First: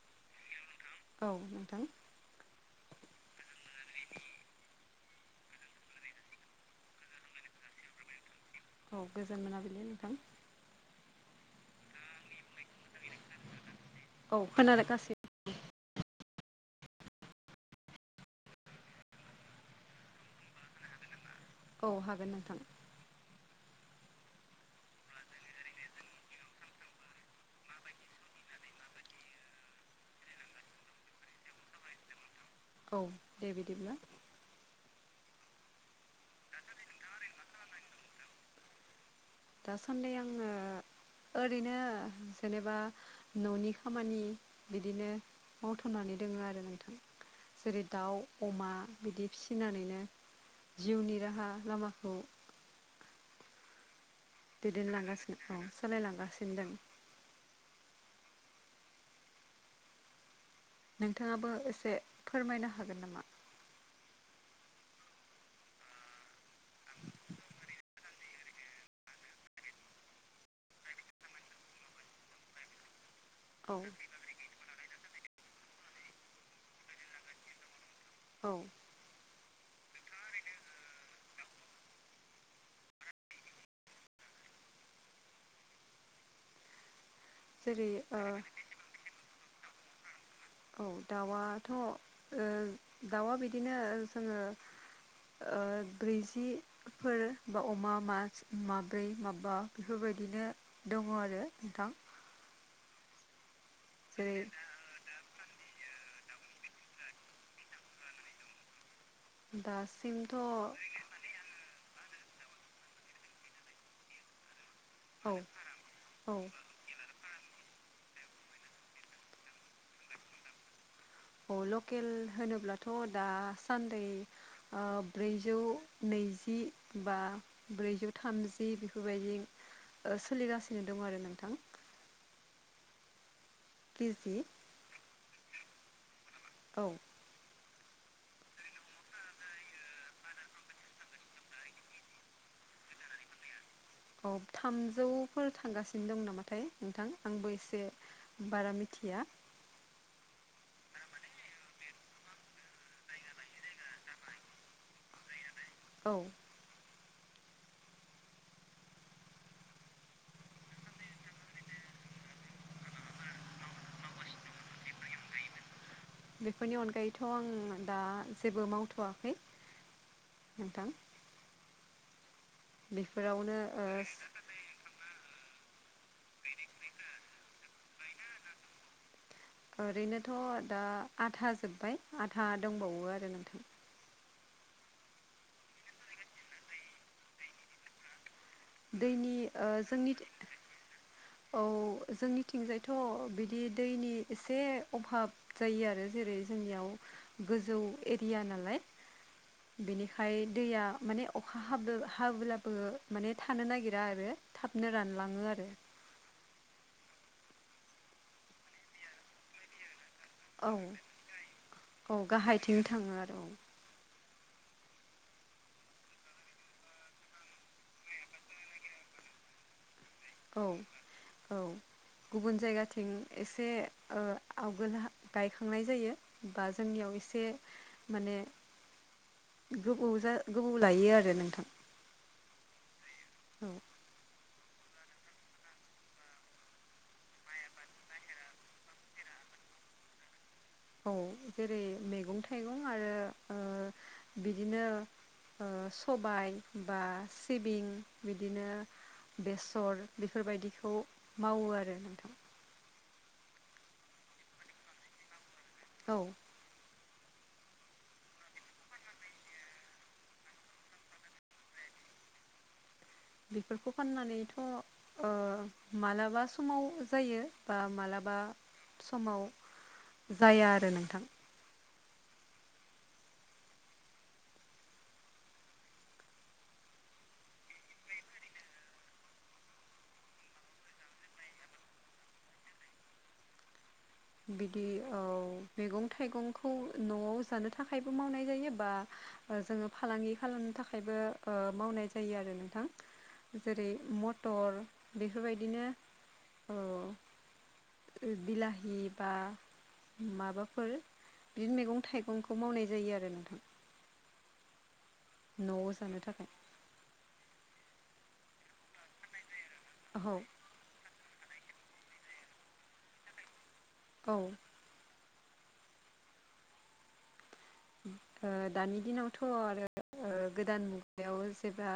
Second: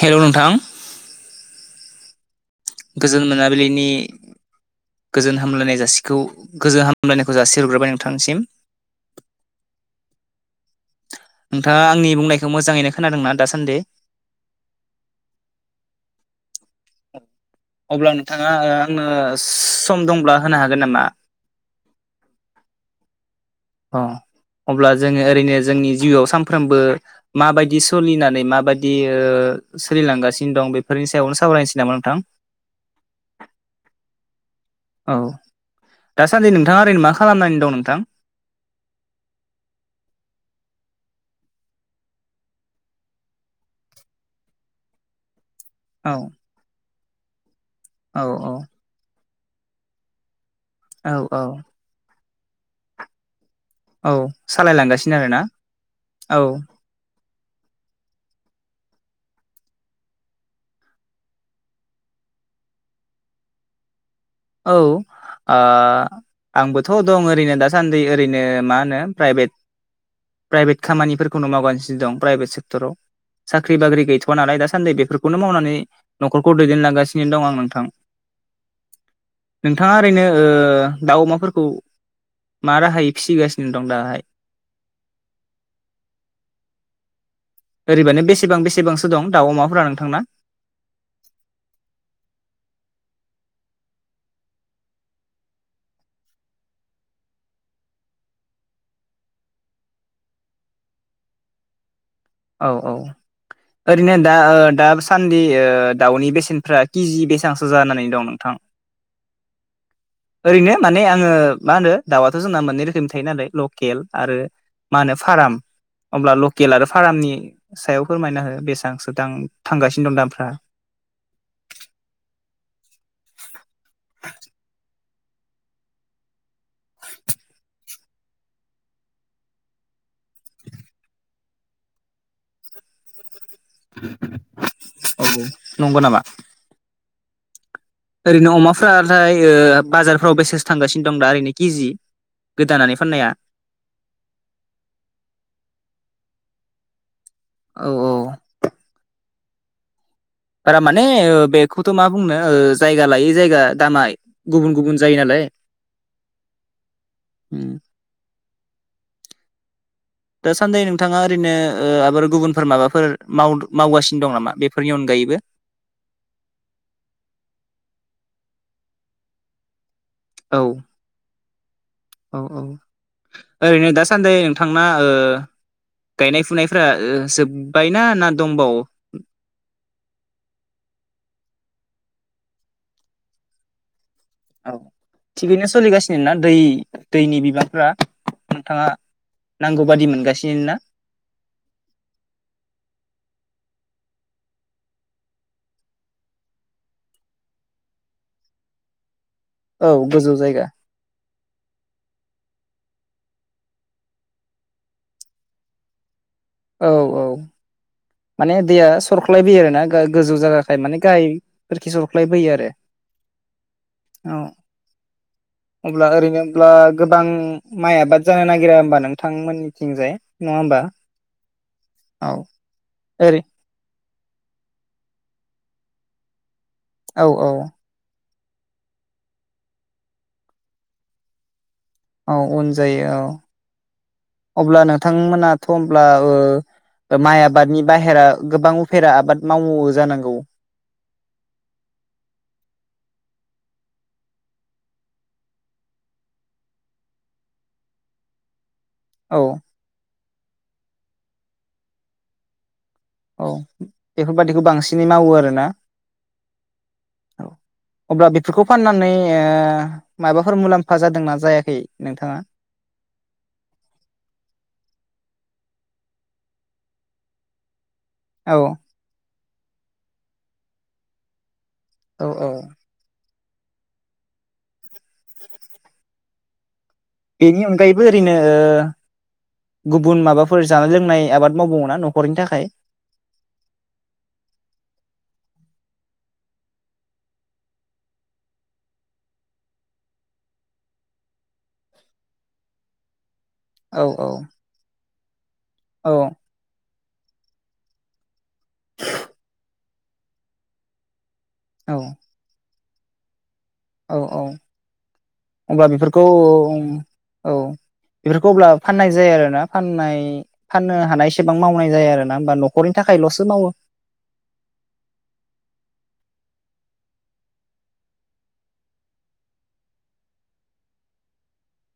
हेल' नोंथां औ नोंथां गोजोन मोनाबिलिनि गोजोन हामलायनाय जासिखौ गोजोन हामलायनायखौ जासि हरग्रोबाय नोंथांसिम औ गोजोन मोनाबिलि नोंथां नोंथाङा आंनि बुंनायखौ मोजाङैनो खोनादोंना दासान्दि औ खोनादों गासिबो अब्ला नोंथाङा आंनो सम दंब्ला होनो हागोन नामा औ हागोन नोंथां अ अब्ला जोङो ओरैनो जोंनि जिउआव सानफ्रोमबो माबायदि सोलिनानै माबायदि सोलिलांगासिनो दं बेफोरनि सायावनो सावरायनोसै नामा नोंथां औ दे बिदिब्ला औ दासान्दि नोंथाङा ओरैनो मा खालामनानै दं नोंथां दासान्दि आङो ओरैनो जेनेबा न'नि खामानि बिदिनो औ मावथनानै दोङो आरो नोंथां जेरै दाउ औ औ अमा बिदि फिसिनानैनो जिउनि औ औ राहा लामाखौ औ सालायलांगासिनो आरोना दैदेनलांगासिनो औ औ सोलिलांगासिनो दं नोंथाङाबो एसे फोरमायनो हागोन नामा औ आंबोथ' दं ओरैनो दासान्दि ओरैनो मा होनो प्राइभेट प्राइभेट खामानिफोरखौनो मावगासिनो दं प्राइभेट सेक्टराव औ साख्रि बाख्रि गैथ'वा नालाय दासान्दि बेफोरखौनो मावनानै न'खरखौ दैदेनलांगासिनो दं आं नोंथां औ नोंथाङा ओरैनो दाउ अमाफोरखौ मा राहायै फिसिगासिनो दं दाहाय जेरै ओ ओरैबानो बेसेबां बेसेबांसो दं दाउ अमाफोरा नोंथांना औ दाउआथ' दाउआ बिदिनो जोङो ब्रैजि फोर बा अमा मा माब्रै माबा बेफोरबायदिनो दङ आरो नोंथां औ औ ओरैनो जेरै दा दा सान्दि दाउनि बेसेनफ्रा किजि बेसेबांसो जानानै दं नोंथां दासिमथ' ओरैनो औ माने आं जोङो मा होनो दाउआथ' जोंना मोननै रोखोमनि थायो नालाय लकेल आरो मा होनो फार्म अब्ला औ लकेल आरो फार्मनि सायाव फोरमायना हो बेसेबां सो दाम थांगासिनो दं दामफ्रा औ लकेल होनोब्लाथ' दासान्दि ब्रैजौ नैजि बा ब्रैजौ थामजि बेफोरबायदि सोलिगासिनो दं आरो नोंथां केजि औ नंगौ नामा औ ओरैनो अमाफोरा थाय बाजारफ्राव बेसे थांगासिनो दं दा ओरैनो केजि दानानै फाननाया औ थामजौफोर थांगासिनो दं नामाथाय नोंथां आंबो एसे औ औ बारा मिथि मिथिया बारा माने बेखौथ' मा बुंनो जायगा लायै जायगा दामाय गुबुन गुबुन जायो नालाय औ उ [inaudible] दाासान्दि नोंथाङा ओरैनो आबाद गुबुनफोर माबाफोर माव मावगासिनो दं नामा बेफोरनि अनगायैबो बेफोरनि अनगायैथ' आं दा जेबो मावथ'वाखै औ नोंथां औ औ बेफोरावनो ओ ओरैनो दासान्दि नोंथां ना गायनाय फुनायफ्रा जोब्बायना ना दंबावो ओरैनोथ' दा आथा जोब्बाय आथा दंबावो आरो नोंथां औ थिगैनो सोलिगासिनो ना दै दैनि बिबांफ्रा नोंथाङा दैनि ओ नांगौ बादि जोंनि मोनगासिनो ना औ जोंनिथिंजायथ' बिदि दैनि एसे अभाब जायो आरो जेरै जोंनियाव गोजौ एरिया नालाय औ गोजौ बेनिखाय जायगा दैया माने अखा हाब हाब्लाबो माने थानो नागिरा आरो थाबनो रानलाङो आरो औ औ माने दैया सरख्लायबोयो आरो ना गोजौ औ जागाखाय माने गाहायफोरखि औ सरख्लायबोयो आरो गाहायथिं थाङो आरो औ अब्ला ओरैनोब्ला गोबां माइ आबाद जानो नागिरा होमबा नोंथांमोननिथिंजाय नङा औ होमबा औ औ गुबुन जायगाथिं ओरै एसे आवगोल गायखांनाय जायो बा जोंनियाव औ एसे औ माने गोबौ जा गोबौ लायो आरो नोंथां औ उन जायो औ अब्ला नोंथांमोनाथ' होमब्ला माइ आबादनि बाहेरा गोबां उफेरा आबाद मावो जानांगौ औ जेरै मैगं थाइगं आरो बिदिनो सबाय बा सिबिं बिदिनो औ बेसर बेफोरबायदिखौ मावो आरो नोंथां औ बेफोरबादिखौ बांसिनै मावो आरोोना औ औ अब्ला बेफोरखौ फाननानै माबाफोर मुलाम्फा जादोंना जायाखै नोंथाङा बेफोरखौ फाननानैथ' मालाबा समाव जायो बा मालाबा औ बा समाव जाया आरो नोंथां औ औ बेनि अनगायैबो ओरैनो गुबुन माबाफोर जानाय लोंनाय आबाद मावबाव ना न'खरनि थाखाय बिदि औ मैगं थाइगंखौ न'आव जानो थाखायबो मावनाय जायो बा जोङो फालांगि खालामनो थाखायबो मावनाय जायो आरो नोंथां [inaudible] जेरै औ औ मटर बेफोरबायदिनो औ अ बिलााहि माबाफोर बिदिनो औ मैगं थाइगंखौ मावनाय जायो आरो नोंथां औ औ होनब्ला न'आव जानो बेफोरखौ थाखाय औ बेफोरखौ अब्ला फाननाय जायो आरोोना फाननाय औ फाननो हानाय एसेबां मावनाय जायो आर ना होमबा न'खरनि थाखायल'सो मावो औ दानि दिनावथ' आरो गोदान मुगायाव जेबब्ला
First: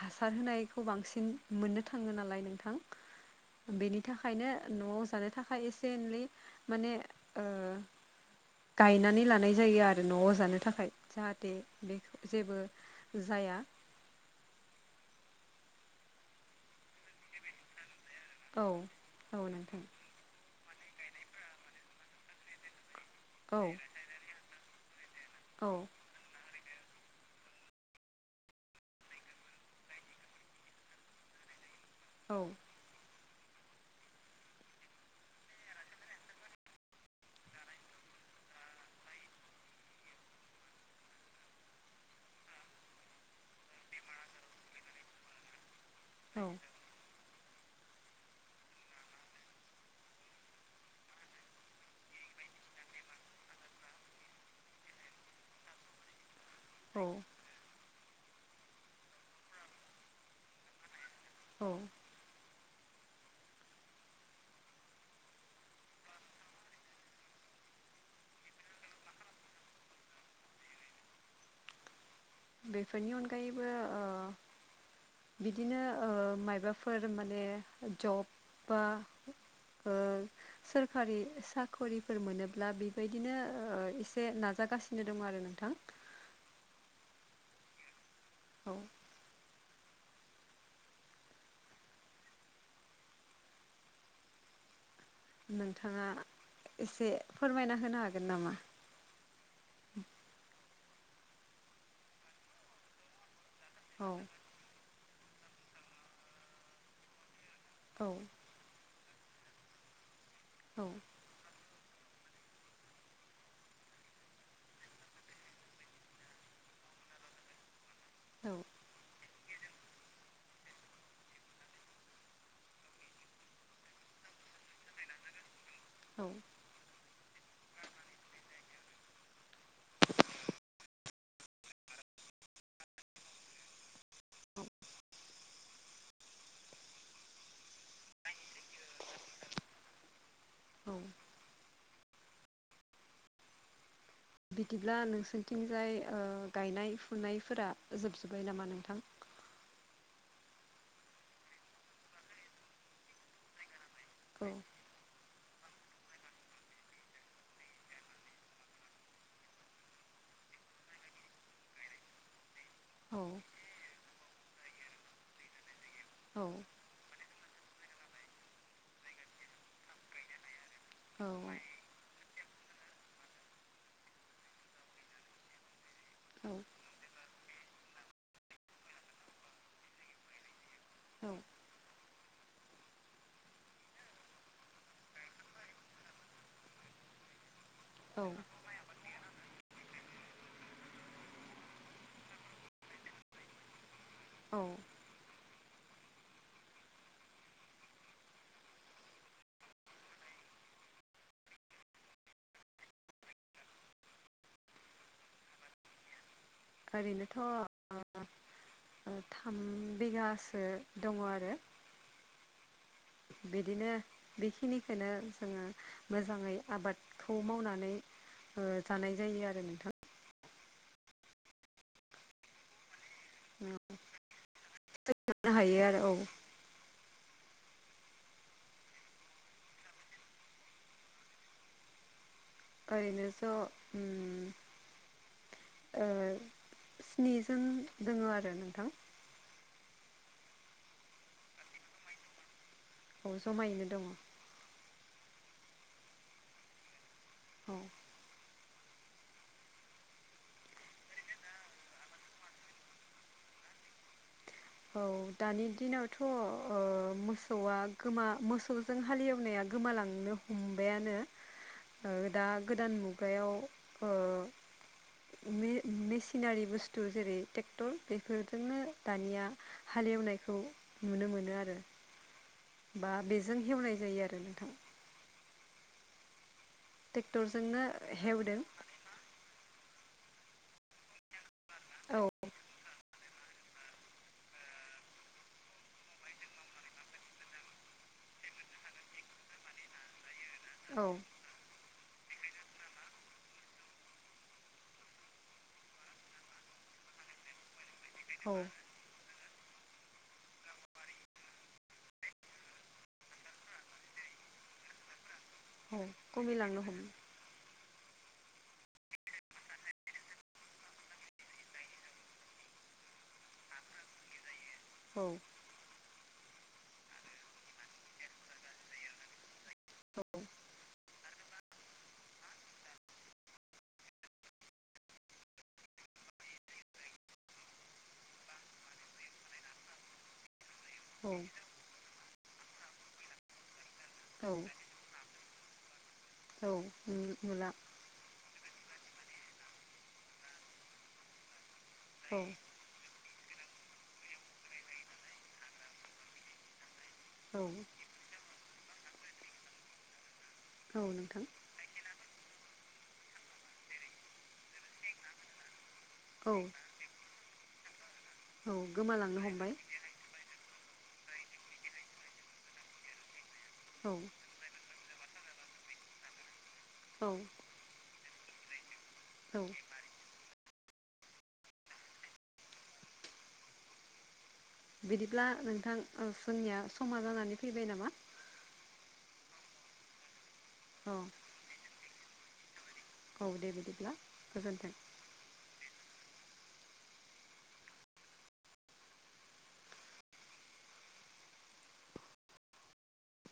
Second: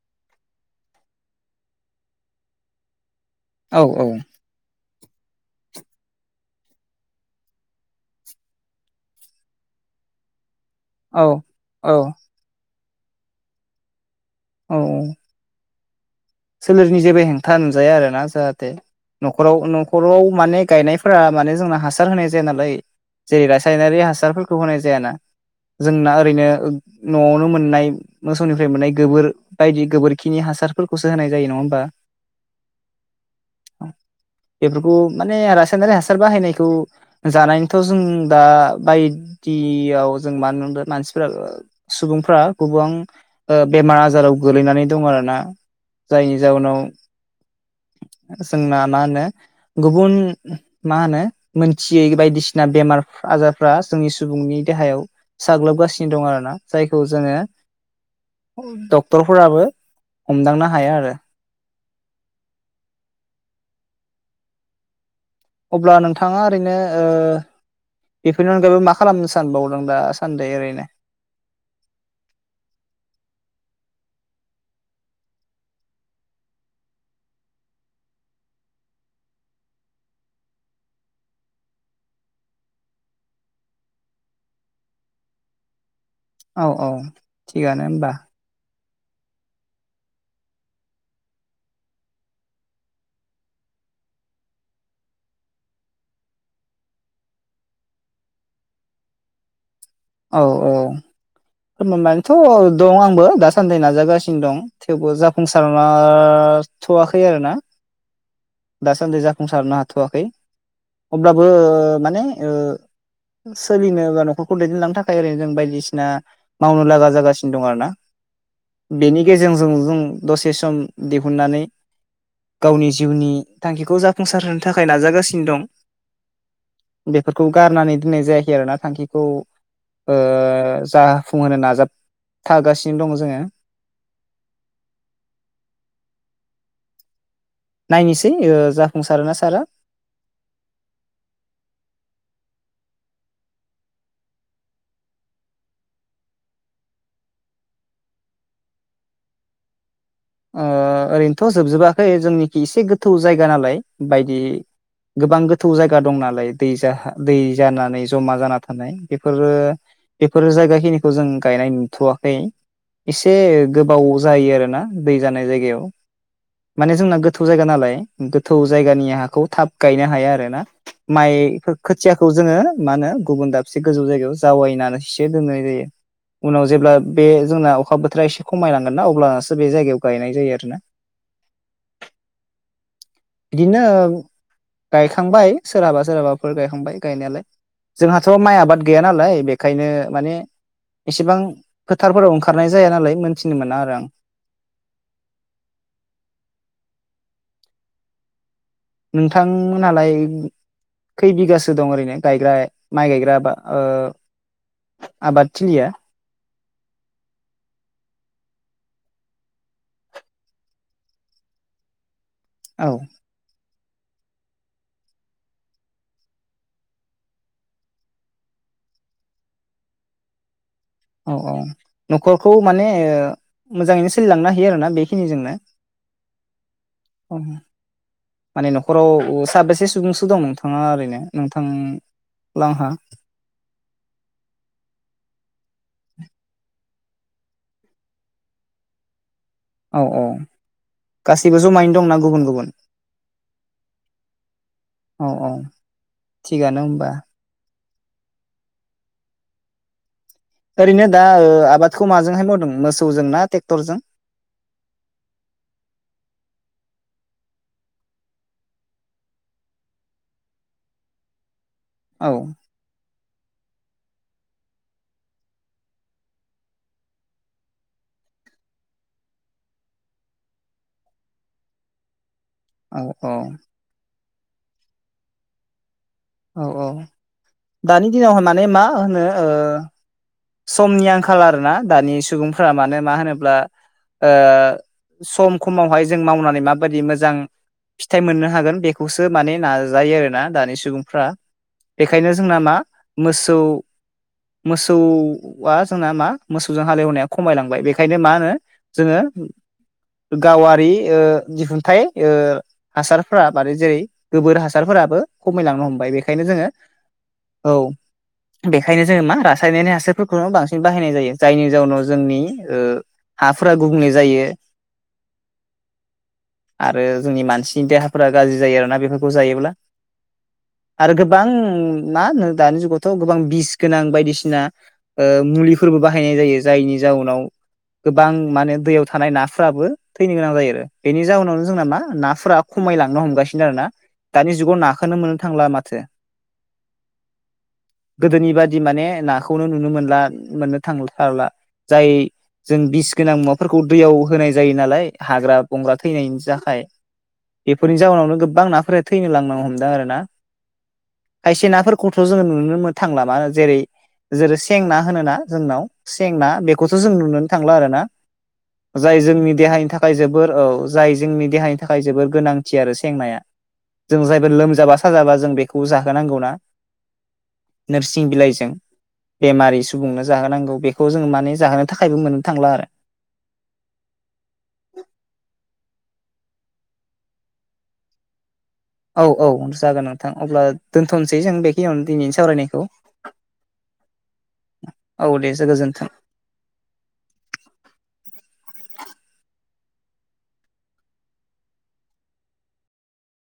हासार होनायखौ बांसिन मोननो थाङो नालाय नोंथां औ बेनि औ थाखायनो न'आव जानो थाखाय एसेन मान गायनानै ल थानायानाय जायो आरो न'आव जानो थाखाय औ जाहाथे औ बे जेबो जाया औ औ सोलेरनि जेबो हेंथा नजाया आरो ना औ जाहाथे औ न'खाव नोंथां न'खराव माने गायनाय फोर माने जोंना हासार होनाय जाया नालाय जेरै औ रासायनारि हासारफोरखौ होनाय जायाना औ जोंना ओरैनो न'आवनो मोननाय मोसौनिफ्राय मोननाय गोबोर बायदि गोबोरखिनि हासार खौसो होनाय जायो नङा होमबा औ औ बेफोरखौ माने रासायनारि हासार बाहायनायखौ जानायथ' जों दा बायदियाव जों मानोदों मानसिफोरा सुबुंफ्रा गोबां बेमार आजाराव गोलैनानै दं आरो ना जायनि औ जाउोनाव जोंना मा होनो गुबुन मा होनो मोनथियै बायदिसिना बेमार आजारफ्रा जोंनि सुबुंनि देहायाव साग्लोबगासिनो दं आरोना जायखौ औ जोङो डक्टरफोराबो हमदांनो हाया आरो औ अब्ला नोंथाङा ओरैनो बेफोरनि अनगायैबो मा खालामनो सानबावदों दा सान्दि ओरैनो बेफोरनि अनगायैबो बिदिनो मायबाफोर माने जब बा ओ सोरखारि साखरिफोर मोनोब्ला बेबायदिनो एसे नाजागासिनो दं आरो नोंथां औ औ थिगानो होमबा औ नोंथाङा एसे फोरमायना होनो हागोन नामा औ औ फोरमा मानोथ' दं आंबो दासान्दि औ नाजागासिनो दं थेवबो जाफुंसार थ'वाखै आरो ना औ दासान्दि जाफुंसारनो हाथ'वाखै औ अब्लाबो माने सोलिनो बा न'खरखौ दैदेनलां थाखाय ओरैनो जों बायदिसिना मावनो लागा जागासिनो दं आरो ना औ बेनि गेजेरजों जों दसे सम दिहुननानै गावनि जिउनि थांखिखौ जाफुंसार होनो थाखाय नाजागासिनो औ दं बेफोरखौ गारनानै दोननाय जायाखै आरोना थांखिखौ जाफुंहोनो नाजाबथागासिनो दङ जोङो औ नायनोसै जाफुंसारोना सारा औ बिदिब्ला नोंसोरथिंजाय गायनाय फुनायफोरा जोबजोब्बाय नामा नोंथां ओरैनोथ' जोबजोबाखै जोंनिखि एसे गोथौ जायगा नालाय बायदि औ गोबां गोथौ जायगा दं नालाय दै दै जानानै जमा जाना थानाय बेफोरो बेफोर जायगा खिनिखौ जों गायनाय नुथ'वाखै औ एसे गोबाव जायो आरोना दै जानाय जायगायाव औ माने जोंना गोथौ जायगा नालाय गोथौ जायगानि हाखौ थाब गायनो हाया आरो ना माइफोर खोथियाखौ जोङो मा होनो गुबुन दाबसे गोजौ जायगायाव जावायनानै सो दोननाय जायो औ उनाव जेब्ला बे जोंना अखा बोथोरा एसे खमायलांगोन ना अब्लसो बे जायगायाव गायनाय जायो आरोना औ बिदिनो गायखांबाय सोरहाबा सोरहाबाफोर गायखांबाय गायनायालाय जोंहाथ' माइ आबाद गैया नालाय बेखायनो माने इसेबां फोथारफोराव ओंखारनाय जाया नालाय मोनथिनो मोना आरो आं औ नोंथांमोनालाय खै बिगासो दं ओरैनो गायग्रा माइ गायग्रा बा आबादथिलिया ओरैनोथ' थाम बिगासो दङ आरो औ बिदिनो बेखिनिखौनो जोङो मोजाङै आबादखौ मावनानै जानाय जायो आरो नोंथां औ औ न'खरखौ माने मोननो मोजाङैनो सोलिलांनो हायो आरो ना बेखिनिजोंनो हायो आरो औ माने न'खराव साबेसे सुबुंसो दं नोंथाङा ओरैनो नोंथां लांहा ओरनोथ ओ स्निजोंन दोङ आरो नोंथां औ औ गासिबो जमायैनो दंना गुबुन गुबुन जमायैनो दङ औ औ थिगानो होमबा औ ओरैनो दा आबादखौ माजोंहाय मावदों मोसौजों ना ट्रेक्टरजों औ दानि दिनावथ' मोसौआ गोमा मोसौ जों हालेवनाया गोमालांनो हमबायानो [inaudible] दा गोदान मुगायाव मेसिनारि बुस्थु जेरै ट्रेक्टर बेफोरजोंनो दानिया हालेवनायखौ नुनो मोनो आरो औ बा औ बेजों हेवनाय जायो आरो ना औ औ ट्रेक्टरजोंनो दानि दिनावहाय हेवदों माने मा होनो समनि आंखााल आर ना दानि औ सुबुंफोरा मानो मा होनोब्ला सम सममावहाय जों मावनानै माबायदि मोजां फिथाइ मोननो हागोन बेखौसो माने नाजायो आरोना दानि औ सुबुंफ्रा बेखायनो जोंना मा मोसौ मोसौ जोंना मा मोसौजों हालेवनाया खमायलांबाय बेखायनो मा होनो औ जोङो गावारि दिहुनथाइ हासारफोरा मादै जेरै गोबोर हासारफोराबो खमायलांनो औ हमबाय बेखायनो जोङो खमिलांनो हमो औ बेखायनो जोङो मा रासायनारि हासो फोरफोरखौनो बांसिन बाहायनाय जायो जायनि जाउनाव जोंनि हाफोरा गुबुंले जायो औ आरो जोंनि मानसिनि देहाफोरा गाज्रि जायो आरोना बेफोरखौ जायोब्ला आरो गोबां मा होन दानि जुगावथ' गोबां बिस गोनां बायदिसिना मुलिफोरबो बाहायनाय जायो जायनि जाउनाव गोबां माने दैयाव थानाय नाफोराबो थैनो गोनां जायो आरो बेनि औ जाहोनावनो जोंना मा नाफोरा खमायलांनो हमगासिनो आरो ना दानि जुगाव नाखौोनो मोननो थांला माथो औ औ गोदोनि बादि माने नाखौनो नुनो मोनला मोननो थांलाथारला जाय औ जों बिस गोनां मुवाफोरखौ दैयाव होनाय जायो नालाय हाग्रा बंग्रा थैनायनि थाखाय औ बेफोरनि जाउनावनो गोबां नाफोरा थैनो लांनो हमदों आरो ना औ नोंथां खायसे नाफोरखौथ' जोङो नुनो मोन थांला मा जेरै जेरै सेंना होनो ना जोंनाव औ सेंना बेखौसो जों नुनो थांला आरो ना औ जाय गोमालांनो जोंनि हमबाय देहानि थाखाय जोबोर औ जाय जोंनि देहानि थाखाय जोबोर गोनांथि आरो सेंनाया औ जों जायबो लोमजाबा साजाबा जों बेखौ जाहोनांगौना औ नोरसिं बिलाइजों बेमारि सुबुंनो जाहोनांगौ बेखौ जोङो माने जाहोनो थाखायबो मोननो थांला आरो बिदिब्ला नोंथां जनिया समा जानानै फैबाय नामा औ औ जागोन नोंथां अब्ला औ दोन्थ'नोसै जों बेखिनियावनो दिनैनि सावरायनायखौ औ दे बिदिब्ला गोजोन्थों औ देसो गोजोन्थों